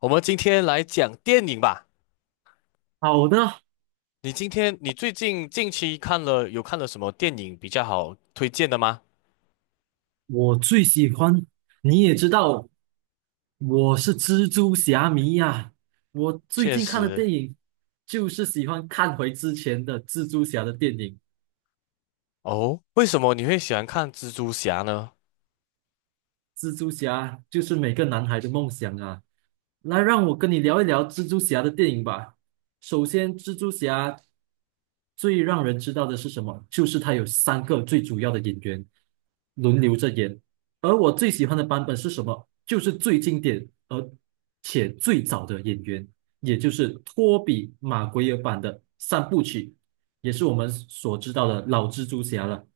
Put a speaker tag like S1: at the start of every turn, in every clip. S1: 我们今天来讲电影吧。
S2: 好的，
S1: 你今天你最近近期有看了什么电影比较好推荐的吗？
S2: 我最喜欢。你也知道，我是蜘蛛侠迷呀、我最
S1: 确
S2: 近看的
S1: 实。
S2: 电影就是喜欢看回之前的蜘蛛侠的电影。
S1: 哦，为什么你会喜欢看蜘蛛侠呢？
S2: 蜘蛛侠就是每个男孩的梦想啊！来，让我跟你聊一聊蜘蛛侠的电影吧。首先，蜘蛛侠最让人知道的是什么？就是他有三个最主要的演员轮流着演，而我最喜欢的版本是什么？就是最经典而且最早的演员，也就是托比·马奎尔版的三部曲，也是我们所知道的老蜘蛛侠了。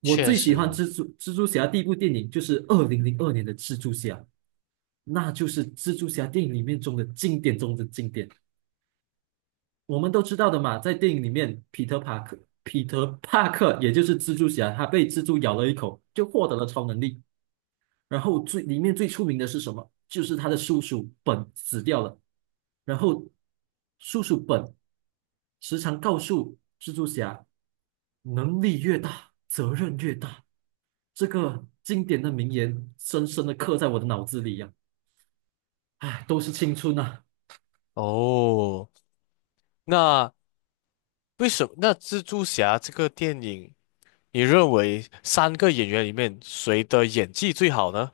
S2: 我
S1: 确
S2: 最喜欢
S1: 实。
S2: 蜘蛛侠第一部电影就是2002年的蜘蛛侠，那就是蜘蛛侠电影里面中的经典中的经典。我们都知道的嘛，在电影里面，彼得帕克也就是蜘蛛侠，他被蜘蛛咬了一口，就获得了超能力。然后最里面最出名的是什么？就是他的叔叔本死掉了，然后叔叔本时常告诉蜘蛛侠，能力越大，责任越大。这个经典的名言深深的刻在我的脑子里呀、唉，都是青春啊！
S1: 哦，那为什么那蜘蛛侠这个电影，你认为三个演员里面谁的演技最好呢？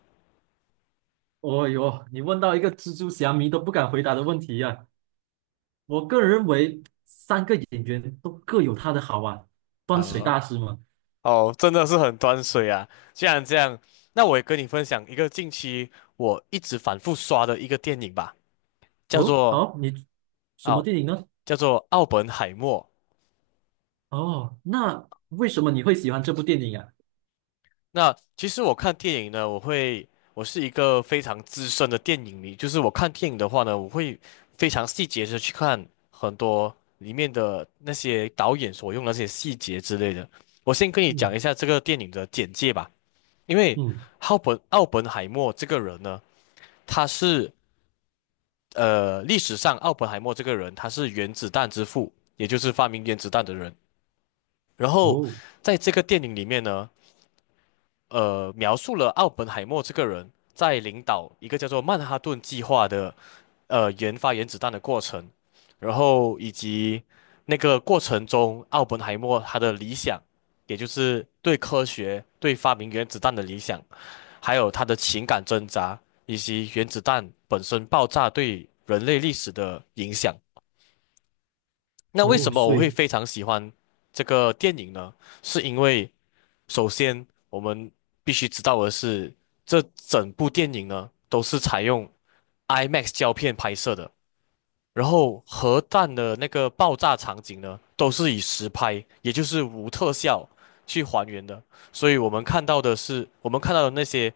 S2: 哦哟，你问到一个蜘蛛侠迷都不敢回答的问题呀、我个人认为，三个演员都各有他的好啊。端水
S1: 啊、
S2: 大师嘛，
S1: 哦，真的是很端水啊！既然这样，那我也跟你分享一个近期我一直反复刷的一个电影吧，叫
S2: 哦，
S1: 做
S2: 好，你什么
S1: 奥，
S2: 电影呢？
S1: 叫做奥本海默。
S2: 哦，那为什么你会喜欢这部电影啊？
S1: 那其实我看电影呢，我是一个非常资深的电影迷，就是我看电影的话呢，我会非常细节的去看很多里面的那些导演所用的那些细节之类的。我先跟你讲
S2: 嗯
S1: 一下这个电影的简介吧，因为
S2: 嗯，
S1: 奥本海默这个人呢，他是历史上奥本海默这个人，他是原子弹之父，也就是发明原子弹的人。然后
S2: 哦。
S1: 在这个电影里面呢。描述了奥本海默这个人在领导一个叫做曼哈顿计划的研发原子弹的过程，然后以及那个过程中奥本海默他的理想，也就是对科学、对发明原子弹的理想，还有他的情感挣扎，以及原子弹本身爆炸对人类历史的影响。那为
S2: 哦，
S1: 什么
S2: 所
S1: 我会
S2: 以
S1: 非常喜欢这个电影呢？是因为首先，我们必须知道的是，这整部电影呢都是采用 IMAX 胶片拍摄的，然后核弹的那个爆炸场景呢都是以实拍，也就是无特效去还原的，所以我们看到的是，我们看到的那些，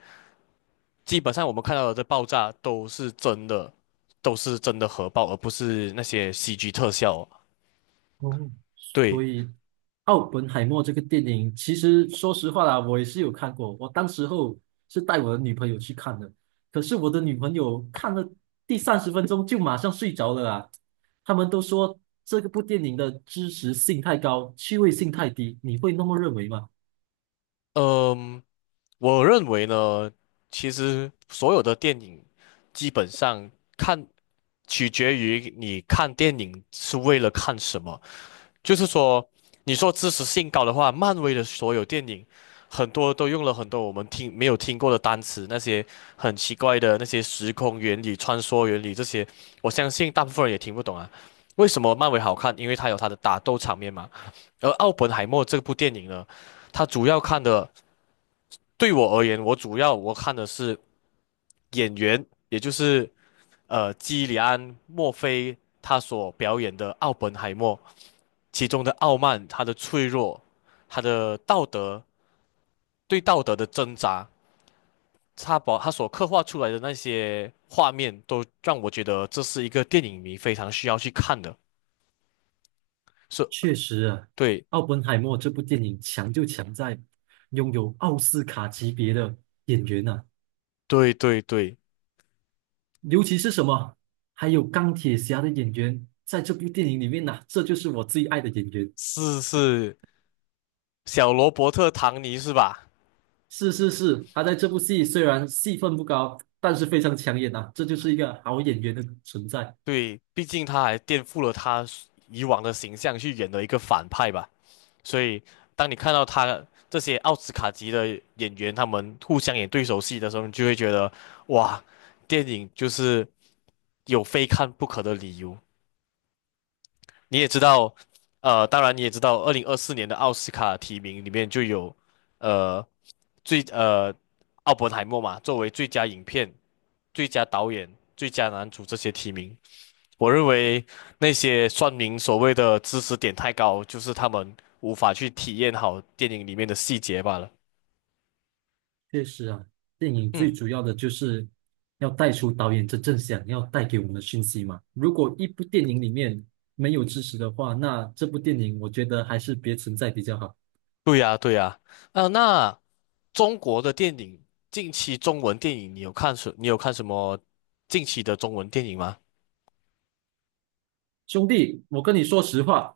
S1: 基本上我们看到的这爆炸都是真的，都是真的核爆，而不是那些 CG 特效哦。
S2: 哦，所
S1: 对，
S2: 以《奥本海默》这个电影，其实说实话啦，我也是有看过。我当时候是带我的女朋友去看的，可是我的女朋友看了第30分钟就马上睡着了啊。他们都说这个部电影的知识性太高，趣味性太低，你会那么认为吗？
S1: 嗯、我认为呢，其实所有的电影基本上看取决于你看电影是为了看什么。就是说，你说知识性高的话，漫威的所有电影很多都用了很多我们听没有听过的单词，那些很奇怪的那些时空原理、穿梭原理这些，我相信大部分人也听不懂啊。为什么漫威好看？因为它有它的打斗场面嘛。而《奥本海默》这部电影呢，它主要看的。对我而言，我主要我看的是演员，也就是基里安·墨菲他所表演的奥本海默，其中的傲慢、他的脆弱、他的道德对道德的挣扎，他把他所刻画出来的那些画面，都让我觉得这是一个电影迷非常需要去看的。是，
S2: 确实啊，
S1: 对
S2: 《奥本海默》这部电影强就强在拥有奥斯卡级别的演员啊，
S1: 对对对，
S2: 尤其是什么，还有钢铁侠的演员在这部电影里面呐、这就是我最爱的演员。
S1: 是是小罗伯特·唐尼是吧？
S2: 是是是，他在这部戏虽然戏份不高，但是非常抢眼呐，这就是一个好演员的存在。
S1: 对，毕竟他还颠覆了他以往的形象去演了一个反派吧，所以当你看到他这些奥斯卡级的演员他们互相演对手戏的时候，你就会觉得哇，电影就是有非看不可的理由。你也知道，当然你也知道，2024年的奥斯卡提名里面就有呃最呃奥本海默嘛，作为最佳影片、最佳导演、最佳男主这些提名。我认为那些算命所谓的知识点太高，就是他们无法去体验好电影里面的细节罢了。
S2: 确实啊，电影最
S1: 嗯，
S2: 主要的就是要带出导演真正想要带给我们的讯息嘛。如果一部电影里面没有知识的话，那这部电影我觉得还是别存在比较好。
S1: 对呀，对呀。啊，那中国的电影，近期中文电影，你有看什么近期的中文电影吗？
S2: 兄弟，我跟你说实话，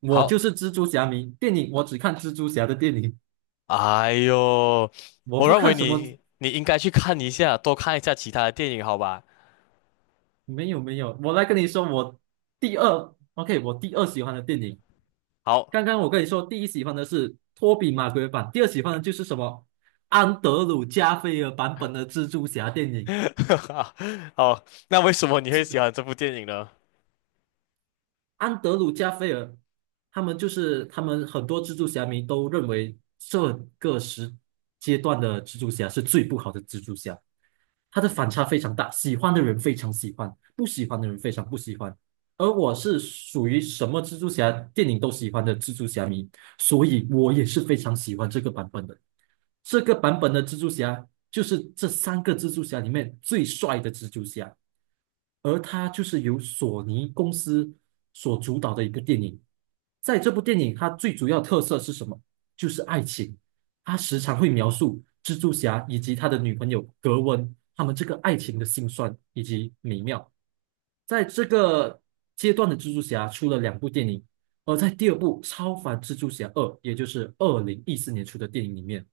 S2: 我
S1: 好，
S2: 就是蜘蛛侠迷，电影我只看蜘蛛侠的电影。
S1: 哎呦，
S2: 我
S1: 我
S2: 不
S1: 认
S2: 看
S1: 为
S2: 什么，
S1: 你应该去看一下，多看一下其他的电影，好吧？
S2: 没有没有，我来跟你说，我第二，OK，我第二喜欢的电影，
S1: 好，
S2: 刚刚我跟你说，第一喜欢的是托比马奎尔版，第二喜欢的就是什么安德鲁加菲尔版本的蜘蛛侠电影，
S1: 好，那为什么你会喜欢
S2: 蜘
S1: 这部电影呢？
S2: 安德鲁加菲尔，他们就是他们很多蜘蛛侠迷都认为这个阶段的蜘蛛侠是最不好的蜘蛛侠，它的反差非常大，喜欢的人非常喜欢，不喜欢的人非常不喜欢。而我是属于什么蜘蛛侠电影都喜欢的蜘蛛侠迷，所以我也是非常喜欢这个版本的。这个版本的蜘蛛侠就是这三个蜘蛛侠里面最帅的蜘蛛侠，而它就是由索尼公司所主导的一个电影。在这部电影，它最主要特色是什么？就是爱情。它时常会描述蜘蛛侠以及他的女朋友格温他们这个爱情的辛酸以及美妙。在这个阶段的蜘蛛侠出了两部电影，而在第二部《超凡蜘蛛侠二》，也就是2014年出的电影里面。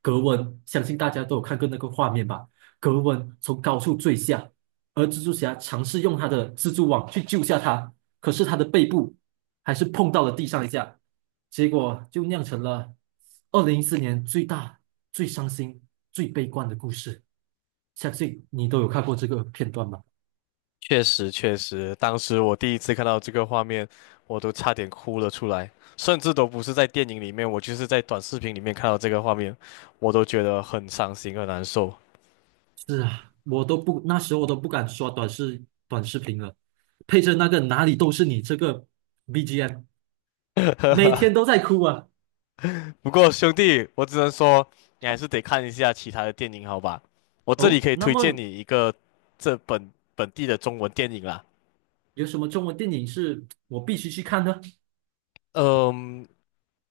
S2: 格温，相信大家都有看过那个画面吧？格温从高处坠下，而蜘蛛侠尝试用他的蜘蛛网去救下他，可是他的背部还是碰到了地上一下，结果就酿成了2014年最大、最伤心、最悲观的故事。相信你都有看过这个片段吧？
S1: 确实，确实，当时我第一次看到这个画面，我都差点哭了出来，甚至都不是在电影里面，我就是在短视频里面看到这个画面，我都觉得很伤心、很难受。
S2: 是啊，我都不，那时候我都不敢刷短视频了，配着那个哪里都是你这个 BGM，每 天都在哭啊。
S1: 不过兄弟，我只能说你还是得看一下其他的电影，好吧？我这里
S2: 哦，
S1: 可以
S2: 那
S1: 推荐
S2: 么
S1: 你一个本地的中文电影啦。
S2: 有什么中文电影是我必须去看的？
S1: 嗯，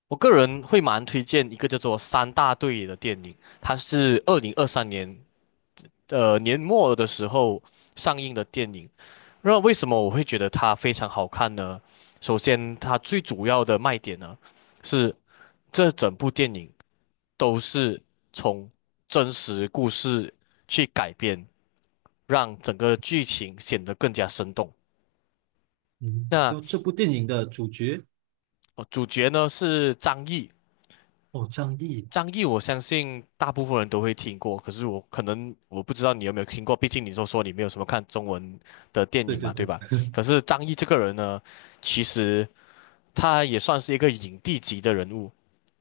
S1: 我个人会蛮推荐一个叫做《三大队》的电影，它是2023年年末的时候上映的电影。那为什么我会觉得它非常好看呢？首先，它最主要的卖点呢是这整部电影都是从真实故事去改编，让整个剧情显得更加生动。
S2: 嗯，
S1: 那
S2: 要这部电影的主角
S1: 主角呢是张译，
S2: 哦，张译，
S1: 张译，我相信大部分人都会听过，可是我可能我不知道你有没有听过，毕竟你说你没有什么看中文的电
S2: 对
S1: 影
S2: 对
S1: 嘛，对
S2: 对，
S1: 吧？可是张译这个人呢，其实他也算是一个影帝级的人物，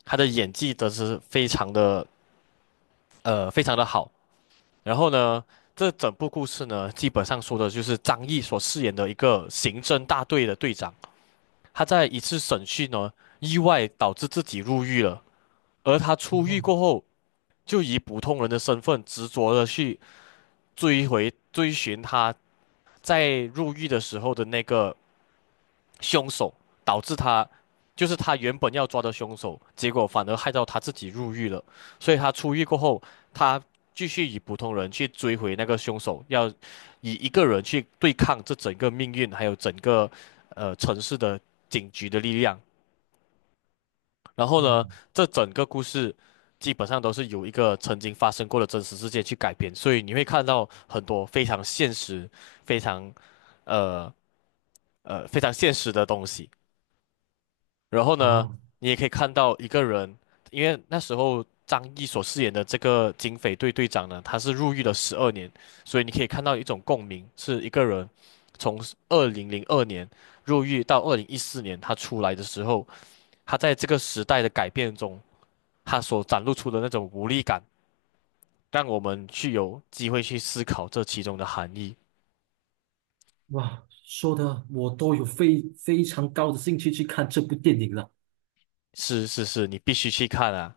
S1: 他的演技都是非常的好。然后呢，这整部故事呢，基本上说的就是张译所饰演的一个刑侦大队的队长，他在一次审讯呢，意外导致自己入狱了，而他出狱
S2: 哦，
S1: 过后。就以普通人的身份执着的去追回、追寻他在入狱的时候的那个凶手，导致他就是他原本要抓的凶手，结果反而害到他自己入狱了。所以他出狱过后，他继续以普通人去追回那个凶手，要以一个人去对抗这整个命运，还有整个城市的警局的力量。然后呢，
S2: 嗯，
S1: 这整个故事基本上都是由一个曾经发生过的真实事件去改编，所以你会看到很多非常现实、非常呃非常现实的东西。然后呢，
S2: 好，
S1: 你也可以看到一个人，因为那时候张译所饰演的这个警匪队队长呢，他是入狱了12年，所以你可以看到一种共鸣，是一个人从2002年入狱到2014年他出来的时候，他在这个时代的改变中。它所展露出的那种无力感，让我们去有机会去思考这其中的含义。
S2: 哇，说的我都有非常高的兴趣去看这部电影了。
S1: 是是是，你必须去看啊。